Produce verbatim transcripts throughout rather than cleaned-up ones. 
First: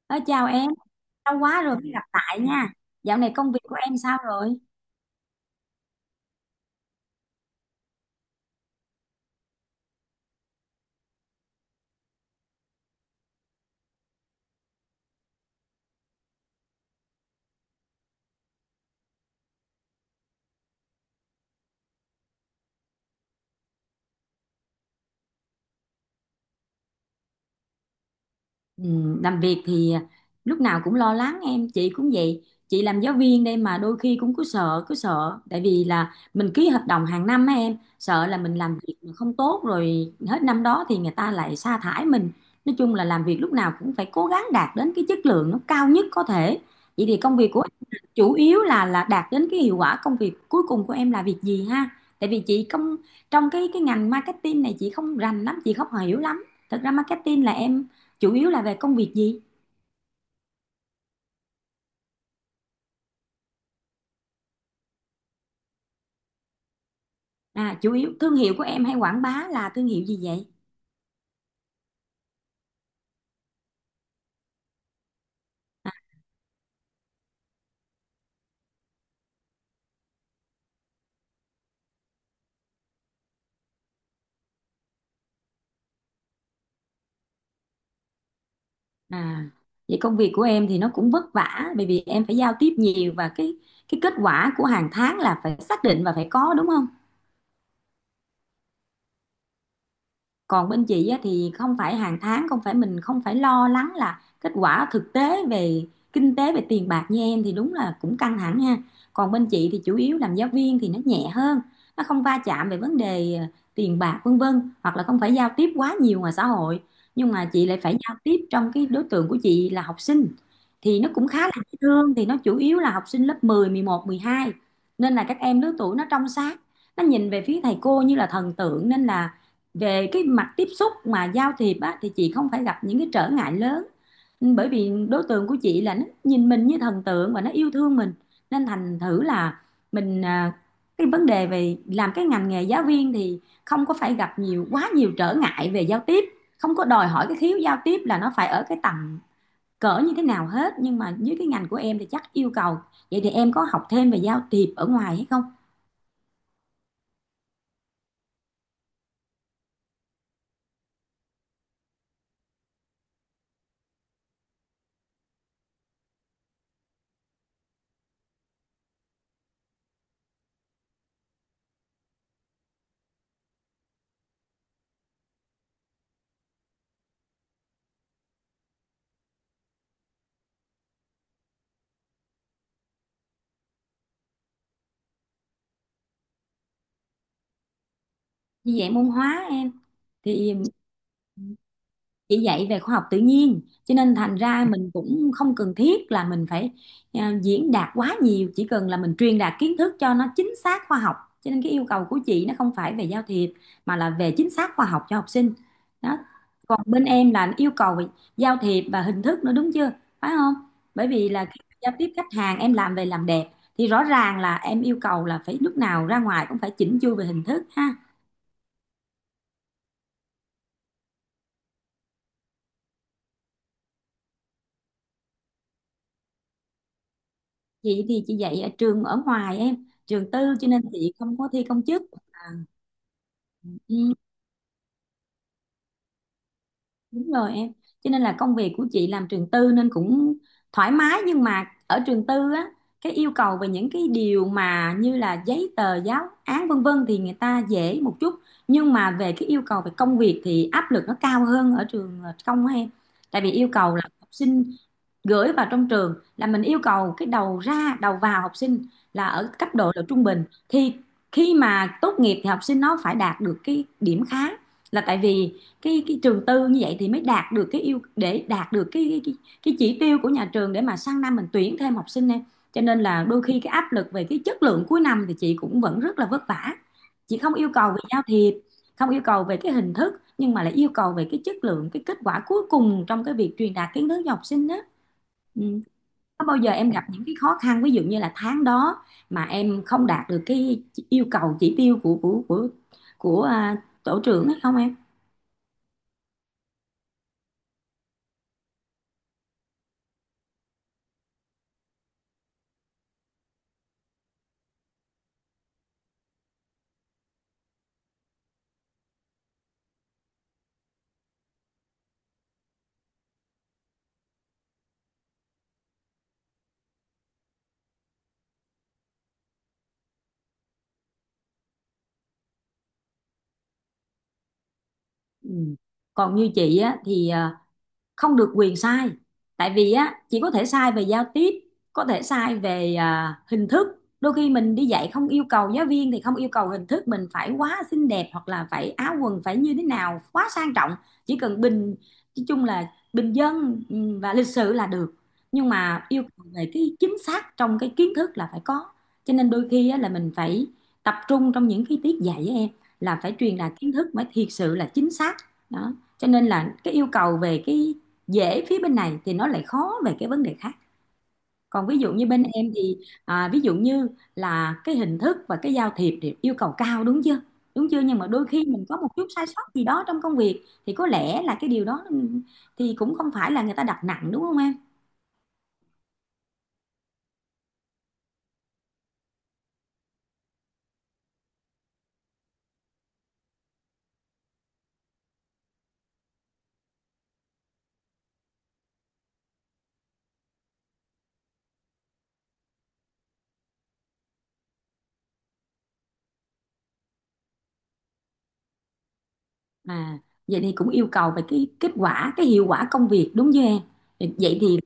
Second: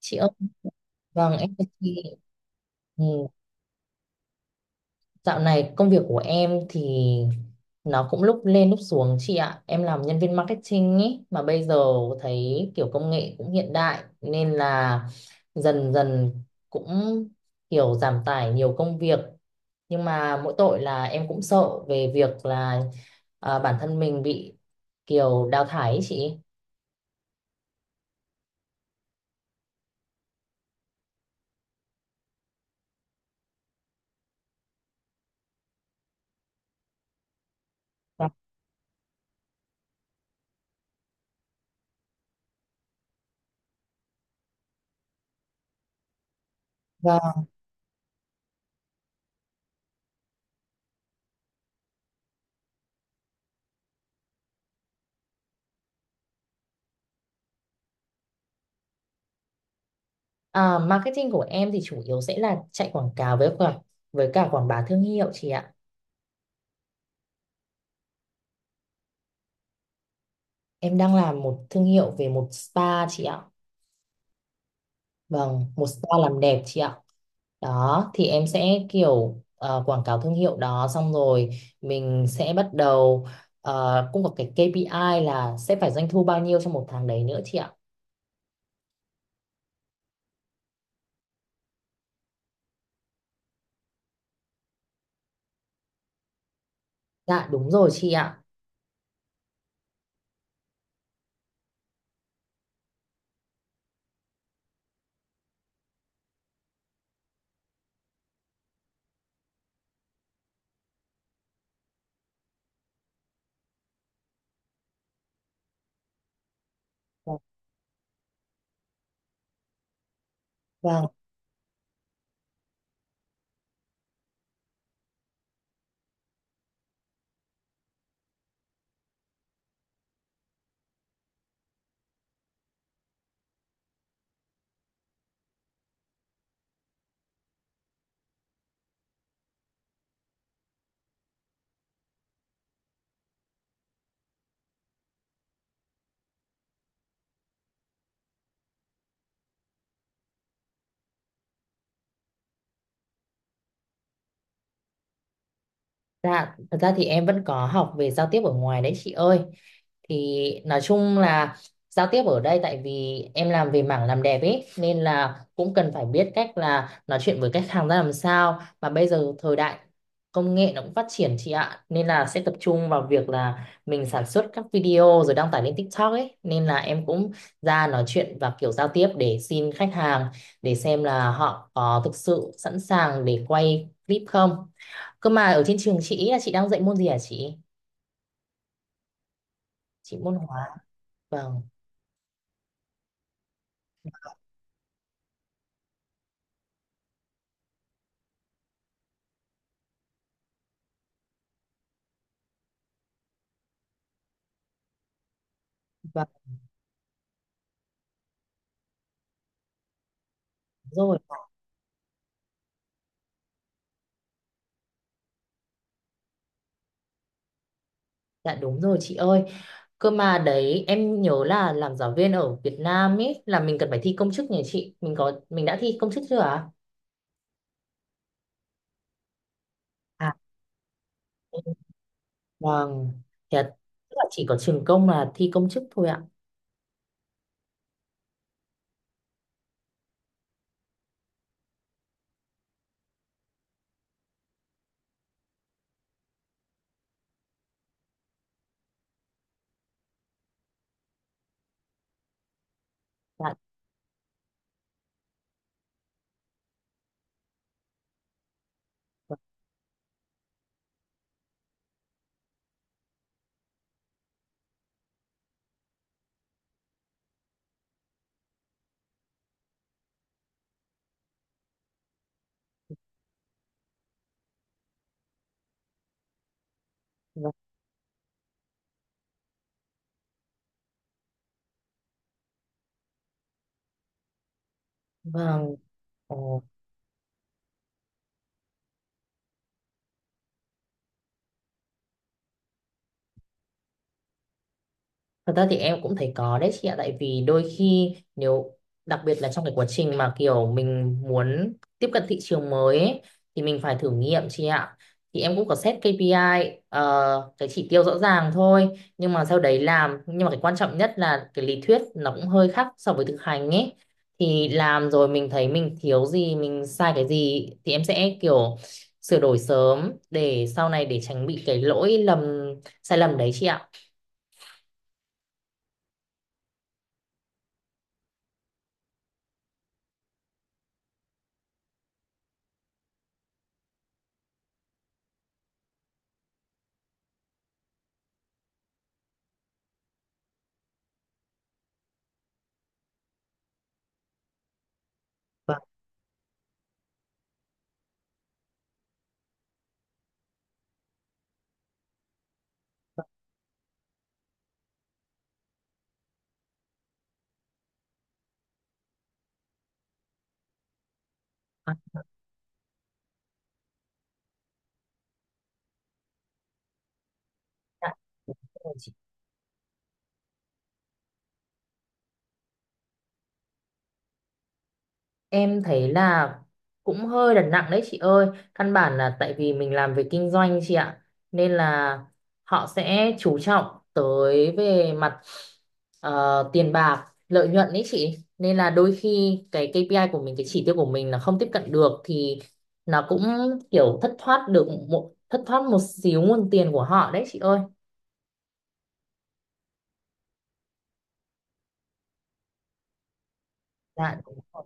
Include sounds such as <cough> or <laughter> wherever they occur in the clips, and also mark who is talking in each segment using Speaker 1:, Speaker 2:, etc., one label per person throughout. Speaker 1: Chị
Speaker 2: Nói
Speaker 1: ơi,
Speaker 2: chào em,
Speaker 1: vâng
Speaker 2: lâu
Speaker 1: em
Speaker 2: quá
Speaker 1: thưa
Speaker 2: rồi mới
Speaker 1: chị.
Speaker 2: gặp lại nha.
Speaker 1: Ừ,
Speaker 2: Dạo này công việc của em sao rồi?
Speaker 1: dạo này công việc của em thì nó cũng lúc lên lúc xuống chị ạ. Em làm nhân viên marketing ý mà bây giờ thấy kiểu công nghệ cũng hiện đại nên là dần dần cũng kiểu giảm tải nhiều công việc. Nhưng mà mỗi tội là em cũng sợ về việc là à, bản thân mình bị kiểu đào thải ý chị.
Speaker 2: Ừ, làm việc thì lúc nào cũng lo lắng em, chị cũng vậy. Chị làm giáo viên đây mà đôi khi cũng cứ sợ cứ sợ, tại vì là mình ký hợp đồng hàng năm á, em sợ
Speaker 1: Vâng.
Speaker 2: là mình làm việc mà không tốt rồi hết năm đó thì người ta lại sa thải mình. Nói chung là làm việc lúc nào cũng phải cố gắng đạt đến cái chất lượng nó cao nhất có thể. Vậy thì công việc của em chủ yếu là là đạt đến cái hiệu quả công việc, cuối cùng của em là việc gì ha? Tại vì chị không, trong cái cái ngành marketing này chị không rành lắm, chị không hiểu lắm. Thật ra marketing là em chủ yếu là về công việc gì?
Speaker 1: À, marketing của em thì chủ yếu sẽ là chạy quảng cáo với cả với cả quảng bá thương hiệu chị ạ.
Speaker 2: À, chủ yếu thương hiệu của em hay quảng bá là thương hiệu gì vậy?
Speaker 1: Em đang làm một thương hiệu về một spa chị ạ. Vâng, một
Speaker 2: à,
Speaker 1: spa làm đẹp chị ạ. Đó, thì em sẽ kiểu ờ, quảng cáo thương hiệu đó xong rồi mình sẽ bắt đầu, ờ, cũng có cái kây pi ai là sẽ phải doanh thu bao nhiêu trong một tháng đấy nữa chị ạ.
Speaker 2: à Vậy công việc của em thì nó cũng vất vả, bởi vì em phải giao tiếp nhiều và cái cái kết quả của hàng tháng là phải xác định và phải có, đúng không?
Speaker 1: Dạ đúng rồi chị ạ.
Speaker 2: Còn bên chị á, thì không phải hàng tháng, không phải mình, không phải lo lắng là kết quả thực tế về kinh tế, về tiền bạc như em, thì đúng là cũng căng thẳng ha. Còn bên chị thì chủ yếu làm giáo viên thì nó nhẹ hơn, nó không va chạm về vấn đề ờ, tiền bạc vân vân, hoặc là không phải giao tiếp quá nhiều ngoài xã hội. Nhưng mà chị lại phải giao tiếp trong cái đối tượng của chị là học sinh, thì
Speaker 1: Vâng.
Speaker 2: nó cũng khá là dễ thương. Thì nó chủ yếu là học sinh lớp mười, mười một, mười hai, nên là các em lứa tuổi nó trong sáng, nó nhìn về phía thầy cô như là thần tượng, nên là về cái mặt tiếp xúc mà giao thiệp á, thì chị không phải gặp những cái trở ngại lớn. Ừ, bởi vì đối tượng của chị là nó nhìn mình như thần tượng và nó yêu thương mình, nên thành thử là mình, à, cái vấn đề về làm cái ngành nghề giáo viên thì không có phải gặp nhiều, quá nhiều trở ngại về giao tiếp, không có đòi hỏi cái khiếu giao tiếp là nó phải ở cái tầm cỡ như thế nào hết. Nhưng mà dưới cái ngành của em thì chắc yêu cầu. Vậy thì em có học thêm về giao tiếp ở ngoài hay không?
Speaker 1: Dạ, thật ra thì em vẫn có học về giao tiếp ở ngoài đấy chị ơi. Thì nói chung là giao tiếp ở đây tại vì em làm về mảng làm đẹp ấy nên là cũng cần phải biết cách là nói chuyện với khách hàng ra làm sao. Mà bây giờ thời đại công nghệ nó cũng phát triển chị ạ. Nên là sẽ tập trung vào việc là mình sản xuất các video rồi đăng tải lên TikTok ấy. Nên là em cũng ra nói chuyện và kiểu giao tiếp để xin khách hàng, để xem là họ có thực sự sẵn sàng để quay clip không. Cơ mà ở trên trường chị ý là chị đang dạy môn gì hả chị?
Speaker 2: Như vậy môn hóa em,
Speaker 1: Chị môn
Speaker 2: thì
Speaker 1: hóa. Vâng.
Speaker 2: chỉ dạy về khoa học tự nhiên, cho nên thành ra mình cũng không cần thiết là mình phải, à, diễn đạt quá nhiều, chỉ cần là mình truyền đạt kiến thức cho nó chính xác khoa học. Cho nên cái yêu cầu của chị nó không phải về giao thiệp, mà là về chính xác khoa học cho học sinh đó.
Speaker 1: Vâng
Speaker 2: Còn bên em là yêu cầu về giao thiệp và hình thức nữa, đúng chưa, phải không? Bởi
Speaker 1: rồi.
Speaker 2: vì là khi giao tiếp khách hàng, em làm về làm đẹp, thì rõ ràng là em yêu cầu là phải lúc nào ra ngoài cũng phải chỉnh chu về hình thức ha.
Speaker 1: Dạ đúng rồi chị ơi. Cơ mà đấy em nhớ là làm giáo viên ở Việt Nam ấy là mình cần phải thi công chức nhỉ chị? Mình có mình đã thi công chức chưa ạ?
Speaker 2: Chị thì chị dạy ở trường ở ngoài em, trường
Speaker 1: À,
Speaker 2: tư, cho nên chị không có thi công chức.
Speaker 1: vâng. Thì là tức
Speaker 2: Ừ,
Speaker 1: là chỉ có trường công là thi công chức thôi ạ.
Speaker 2: đúng rồi em. Cho nên là công việc của chị làm trường tư nên cũng thoải mái, nhưng mà ở trường tư á, cái yêu cầu về những cái điều mà như là giấy tờ, giáo án vân vân thì người ta dễ một chút, nhưng mà về cái yêu cầu về công việc thì áp lực nó cao hơn ở trường công á em. Tại vì
Speaker 1: Dạ.
Speaker 2: yêu cầu là học sinh gửi vào trong trường là mình yêu cầu cái đầu ra đầu vào học sinh là ở cấp độ là trung bình, thì khi mà tốt nghiệp thì học sinh nó phải đạt được cái điểm khá. Là tại vì cái cái trường tư như vậy thì mới đạt được cái yêu, để đạt được cái cái cái, chỉ tiêu của nhà trường để mà sang năm mình tuyển thêm học sinh em. Cho nên là đôi khi cái áp lực về cái chất lượng cuối năm thì chị cũng vẫn rất là vất vả. Chị
Speaker 1: Vâng.
Speaker 2: không yêu cầu về giao thiệp, không yêu cầu về cái hình thức, nhưng mà lại yêu cầu về cái chất lượng, cái kết quả cuối cùng trong cái việc truyền đạt kiến thức cho học sinh đó. Ừ.
Speaker 1: Vâng.
Speaker 2: Có bao
Speaker 1: Ồ.
Speaker 2: giờ em gặp những cái khó khăn ví dụ như là tháng đó mà em không đạt được cái yêu cầu chỉ tiêu của của của của à, tổ trưởng ấy không em?
Speaker 1: Thật ra thì em cũng thấy có đấy chị ạ. Tại vì đôi khi nếu đặc biệt là trong cái quá trình mà kiểu mình muốn tiếp cận thị trường mới ấy, thì mình phải thử nghiệm chị ạ. Thì em cũng có set kây pi ai, ờ, cái chỉ tiêu rõ ràng thôi, nhưng mà sau đấy làm, nhưng mà cái quan trọng nhất là cái lý thuyết nó cũng hơi khác so với thực hành ấy, thì làm rồi mình thấy mình thiếu gì, mình sai cái gì thì em sẽ kiểu sửa đổi sớm để sau này để tránh bị cái lỗi lầm, sai lầm đấy chị ạ.
Speaker 2: Ừ. Còn như chị á thì à, không được quyền sai. Tại vì á, chỉ có thể sai về giao tiếp, có thể sai về à, hình thức. Đôi khi mình đi dạy không yêu cầu giáo viên, thì không yêu cầu hình thức mình phải quá xinh đẹp, hoặc là phải áo quần phải như thế nào quá sang trọng, chỉ cần bình, nói chung là bình dân, ừ, và lịch sự là được. Nhưng
Speaker 1: Vâng.
Speaker 2: mà yêu cầu về cái chính xác trong cái kiến thức là phải có. Cho nên đôi khi á, là mình phải tập trung trong những cái tiết dạy với em, là phải truyền đạt kiến thức mới thiệt sự là chính xác đó. Cho nên là cái yêu cầu về cái dễ phía bên này thì nó lại khó về cái vấn đề khác. Còn
Speaker 1: À,
Speaker 2: ví dụ như bên em thì à, ví dụ như là cái hình thức và cái giao thiệp thì yêu cầu cao, đúng chưa, đúng chưa? Nhưng mà đôi khi mình
Speaker 1: dạ,
Speaker 2: có một chút sai sót gì đó trong công việc, thì có lẽ là cái điều đó thì cũng không phải là người ta đặt nặng, đúng không em?
Speaker 1: Em thấy là cũng hơi đặt nặng đấy chị ơi. Căn bản là tại vì mình làm về kinh doanh chị ạ. Nên là họ sẽ chú trọng tới về mặt ờ, tiền bạc, lợi nhuận đấy chị. Nên là đôi khi cái kây pi ai của mình, cái chỉ tiêu của mình là không tiếp cận được thì nó cũng kiểu thất thoát được một thất thoát một xíu nguồn tiền của họ đấy chị ơi.
Speaker 2: À, vậy thì cũng yêu cầu về cái kết quả, cái hiệu quả công việc, đúng chưa em?
Speaker 1: Dạ đúng
Speaker 2: Vậy thì
Speaker 1: rồi.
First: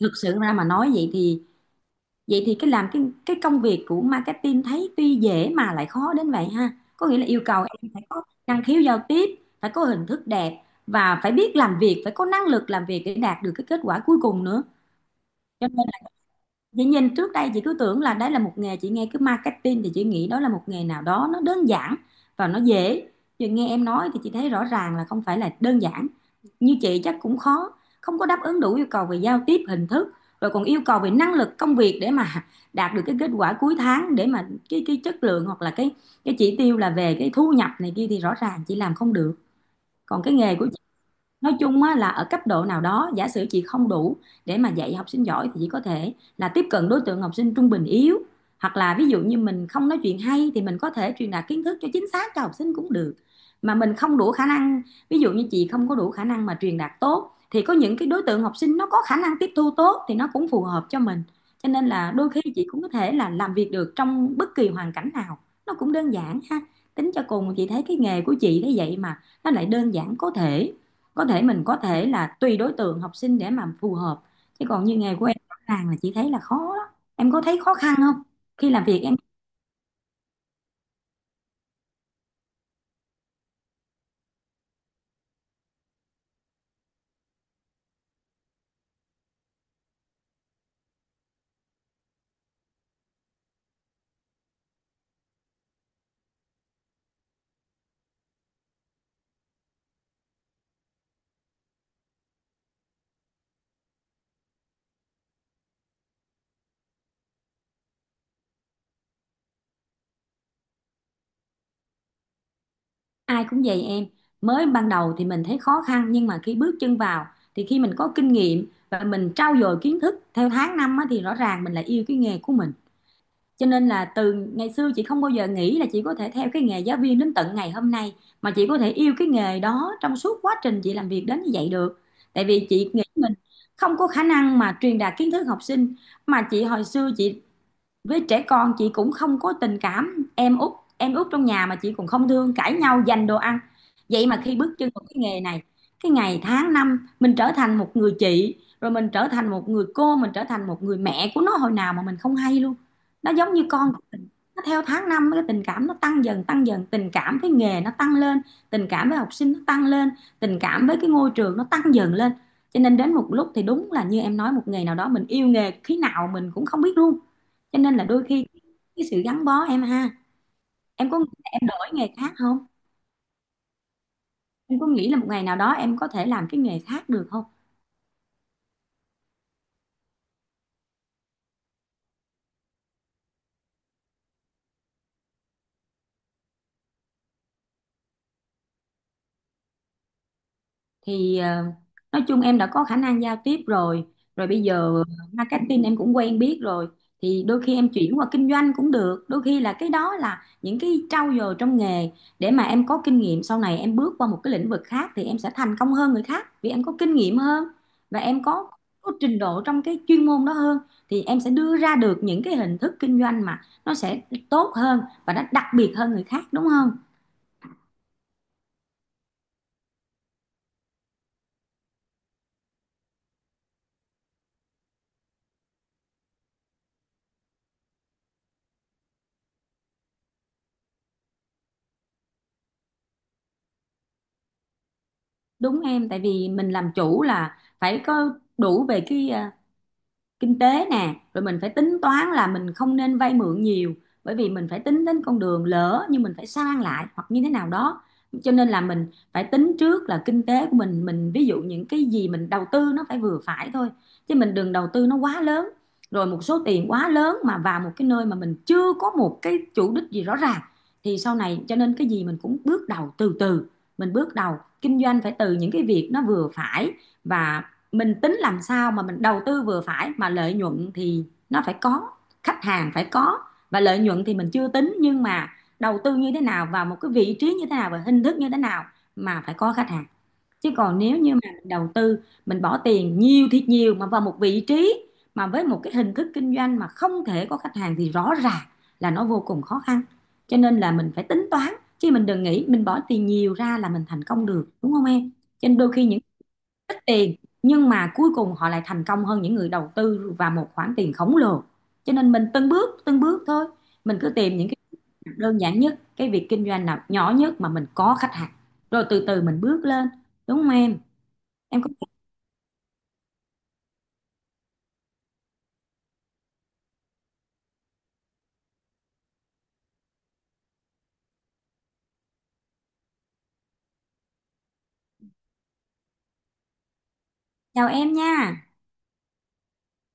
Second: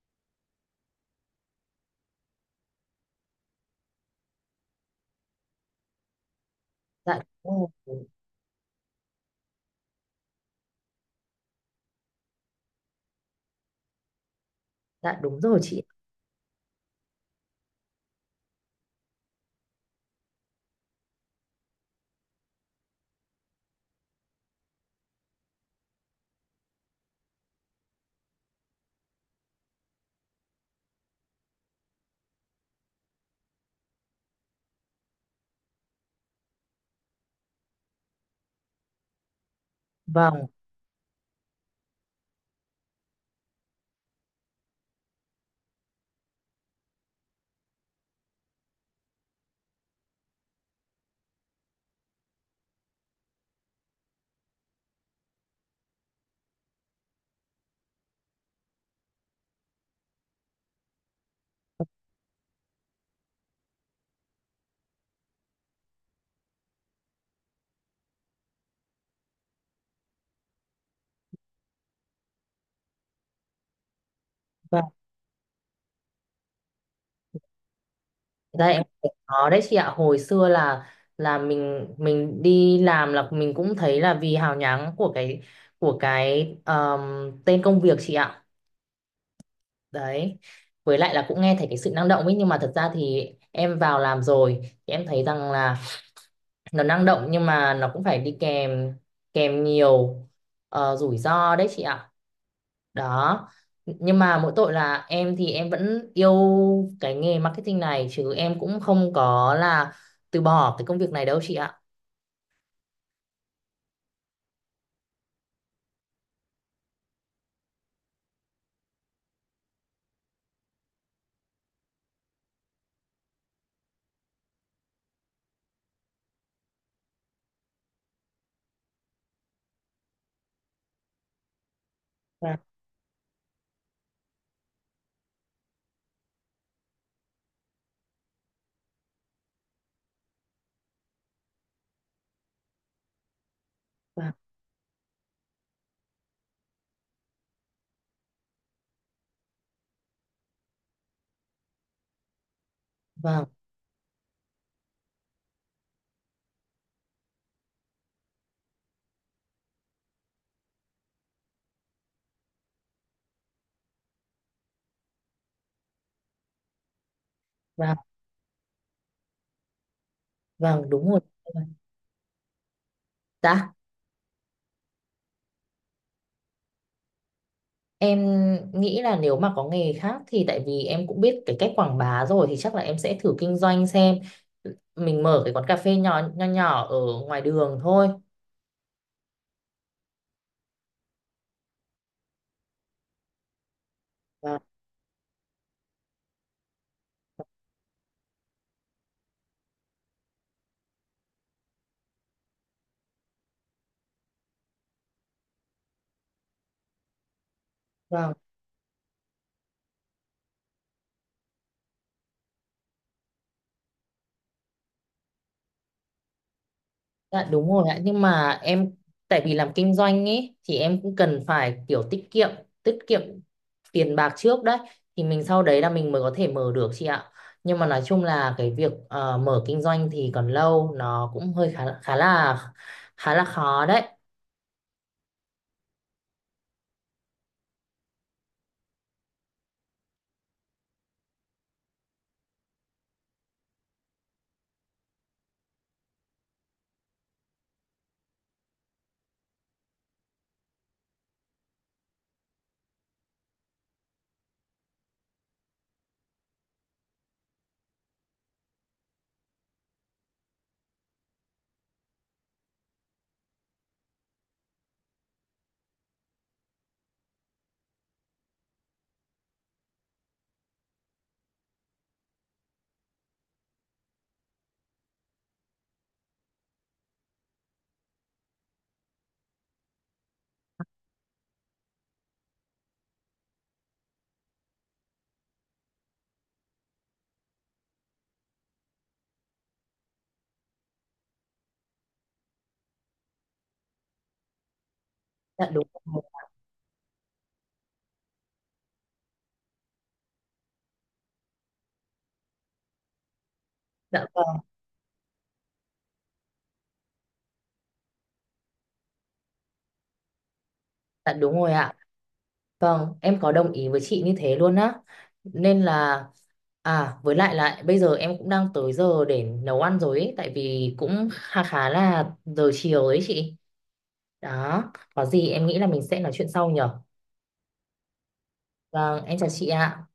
Speaker 2: thực sự ra mà nói, vậy thì, vậy thì cái làm cái cái công việc của marketing thấy tuy dễ mà lại khó đến vậy ha. Có
Speaker 1: Dạ
Speaker 2: nghĩa là yêu cầu
Speaker 1: đúng
Speaker 2: em phải
Speaker 1: rồi.
Speaker 2: có năng khiếu giao tiếp, phải có hình thức đẹp và phải biết làm việc, phải có năng lực làm việc để đạt được cái kết quả cuối cùng nữa.
Speaker 1: Dạ đúng rồi
Speaker 2: Cho
Speaker 1: chị.
Speaker 2: nên chị nhìn trước đây chị cứ tưởng là đấy là một nghề, chị nghe cứ marketing thì chị nghĩ đó là một nghề nào đó nó đơn giản và nó dễ. Giờ nghe em nói thì chị thấy rõ ràng là không phải là đơn giản, như chị chắc cũng khó, không có đáp ứng đủ yêu cầu về giao tiếp, hình thức, rồi còn yêu cầu về năng lực công việc để mà <laughs> đạt được cái kết quả cuối tháng, để mà cái cái chất lượng hoặc là cái cái chỉ tiêu là về cái thu nhập này kia, thì rõ ràng chị làm không được. Còn cái
Speaker 1: Vâng.
Speaker 2: nghề của, nói chung á, là ở cấp độ nào đó giả sử chị không đủ để mà dạy học sinh giỏi, thì chị có thể là tiếp cận đối tượng học sinh trung bình yếu, hoặc là ví dụ như mình không nói chuyện hay thì mình có thể truyền đạt kiến thức cho chính xác cho học sinh cũng được. Mà mình không đủ khả năng, ví dụ như chị không có đủ khả năng mà truyền đạt tốt, thì có những cái đối tượng học sinh nó có khả năng tiếp thu tốt thì nó cũng phù hợp cho mình. Cho nên là đôi khi chị cũng có thể là làm việc được trong bất kỳ hoàn cảnh nào, nó cũng đơn giản ha. Tính cho cùng chị thấy cái nghề của chị thế vậy mà nó lại đơn giản, có thể, có thể mình, có thể là tùy đối tượng học sinh để mà phù hợp. Chứ còn như nghề của em rõ ràng là chị thấy là khó lắm. Em có thấy khó khăn không
Speaker 1: Thật ra
Speaker 2: khi
Speaker 1: em
Speaker 2: làm việc
Speaker 1: thấy
Speaker 2: em?
Speaker 1: có đấy chị ạ. Hồi xưa là, là mình mình đi làm là mình cũng thấy là vì hào nhoáng của cái của cái um, tên công việc chị ạ. Đấy, với lại là cũng nghe thấy cái sự năng động ấy, nhưng mà thật ra thì em vào làm rồi thì em thấy rằng là nó năng động nhưng mà nó cũng phải đi kèm kèm nhiều ờ, rủi ro đấy chị ạ. Đó, nhưng mà mỗi tội là em thì em vẫn yêu cái nghề marketing này, chứ em cũng không có là từ bỏ cái công việc này đâu chị ạ.
Speaker 2: Ai cũng vậy em, mới ban đầu thì mình thấy khó khăn, nhưng mà khi bước chân vào, thì khi mình có kinh nghiệm và mình trau dồi kiến thức theo tháng năm á, thì rõ ràng mình lại yêu cái nghề của mình. Cho nên là từ ngày xưa chị không bao giờ nghĩ là chị có thể theo cái nghề giáo viên đến tận ngày hôm nay, mà chị có thể yêu cái nghề đó trong suốt quá trình chị làm việc đến như vậy được. Tại
Speaker 1: Vâng,
Speaker 2: vì chị nghĩ mình không có khả năng mà truyền đạt kiến thức học sinh. Mà chị hồi xưa chị, với trẻ con chị cũng không có tình cảm. Em út, em út trong nhà mà chị cũng không thương, cãi nhau giành đồ ăn. Vậy
Speaker 1: vâng,
Speaker 2: mà khi bước chân vào cái nghề này, cái ngày tháng năm mình trở thành một người chị, rồi mình trở thành một người cô, mình trở thành một người mẹ của nó hồi nào mà mình không hay luôn. Nó
Speaker 1: vâng,
Speaker 2: giống như con của mình, nó theo tháng năm cái tình cảm nó tăng dần tăng dần, tình cảm với nghề nó tăng lên, tình cảm với học sinh nó tăng lên, tình cảm với cái ngôi trường nó tăng dần lên. Cho nên đến một lúc thì đúng là như em nói, một ngày nào đó mình yêu nghề khi nào mình cũng không biết luôn. Cho
Speaker 1: vâng,
Speaker 2: nên là đôi khi cái sự gắn bó, em ha.
Speaker 1: vâng, đúng
Speaker 2: Em có
Speaker 1: rồi.
Speaker 2: nghĩ là em đổi nghề khác không?
Speaker 1: Dạ,
Speaker 2: Em có nghĩ là một ngày nào đó em có thể làm cái nghề khác được không?
Speaker 1: em nghĩ là nếu mà có nghề khác thì tại vì em cũng biết cái cách quảng bá rồi, thì chắc là em sẽ thử kinh doanh xem, mình mở cái quán cà phê nhỏ nho nhỏ ở ngoài đường thôi.
Speaker 2: Thì ờ, nói chung em đã có khả năng giao tiếp rồi, rồi
Speaker 1: Vâng,
Speaker 2: bây giờ marketing em cũng quen biết rồi, thì đôi khi em chuyển qua kinh doanh cũng được. Đôi khi là cái đó là những cái trau dồi trong nghề để mà em có kinh nghiệm, sau này em bước qua một cái lĩnh vực khác thì em sẽ thành công hơn người khác vì em có kinh nghiệm hơn và
Speaker 1: vâng.
Speaker 2: em có, có trình độ trong cái chuyên môn đó hơn, thì em sẽ đưa ra được những cái hình thức kinh doanh mà nó sẽ tốt hơn và nó đặc biệt hơn người khác, đúng không?
Speaker 1: Dạ đúng rồi ạ, nhưng mà em, tại vì làm kinh doanh ấy thì em cũng cần phải kiểu tiết kiệm, tiết kiệm tiền bạc trước đấy, thì mình sau đấy là mình mới có thể mở được chị ạ. Nhưng mà nói chung là cái việc ờ, mở kinh doanh thì còn lâu, nó cũng hơi khá khá là khá là khó đấy.
Speaker 2: Đúng em, tại vì mình làm chủ là phải có đủ về cái ờ, kinh tế nè, rồi mình phải tính toán là mình không nên vay mượn nhiều, bởi vì mình phải tính đến con đường lỡ như mình phải sang lại hoặc như thế nào đó. Cho nên là mình phải tính trước là kinh tế của mình mình ví dụ những cái gì mình đầu tư nó phải vừa phải thôi, chứ mình đừng đầu tư nó quá lớn, rồi một số tiền quá lớn mà vào một cái nơi mà mình chưa có một cái chủ đích gì rõ ràng thì sau này. Cho nên cái gì mình cũng bước đầu từ từ, mình bước đầu kinh doanh phải từ những cái việc nó vừa phải, và mình tính làm sao mà mình đầu tư vừa phải mà lợi nhuận thì nó phải có, khách hàng phải có. Và lợi nhuận thì mình chưa tính, nhưng mà đầu tư như thế nào vào một cái vị trí như thế nào và hình thức như thế nào mà phải có khách hàng. Chứ còn nếu như mà mình đầu tư, mình bỏ tiền nhiều thiệt nhiều mà vào một vị trí mà với một cái hình thức kinh doanh mà không thể có khách hàng, thì rõ ràng là nó vô cùng khó khăn. Cho nên là mình phải tính toán, chứ mình đừng nghĩ mình bỏ tiền nhiều ra là mình thành công được, đúng không em?
Speaker 1: Dạ
Speaker 2: Cho nên
Speaker 1: đúng
Speaker 2: đôi khi những
Speaker 1: rồi.
Speaker 2: ít tiền nhưng mà cuối cùng họ lại thành công hơn những người đầu tư và một khoản tiền khổng lồ. Cho nên mình từng bước từng bước thôi, mình
Speaker 1: Dạ
Speaker 2: cứ
Speaker 1: vâng,
Speaker 2: tìm những cái việc đơn giản nhất, cái việc kinh doanh nào nhỏ nhất mà mình có khách hàng, rồi từ từ mình bước lên, đúng không em?
Speaker 1: dạ đúng rồi
Speaker 2: Em cứ.
Speaker 1: ạ. Vâng, em có đồng ý với chị như thế luôn á. Nên là à với lại lại bây giờ em cũng đang tới giờ để nấu ăn rồi ấy, tại vì cũng khá khá là giờ chiều đấy chị. Đó, có gì em nghĩ là mình sẽ nói chuyện sau nhở.
Speaker 2: Chào em nha.
Speaker 1: Vâng, em chào chị ạ.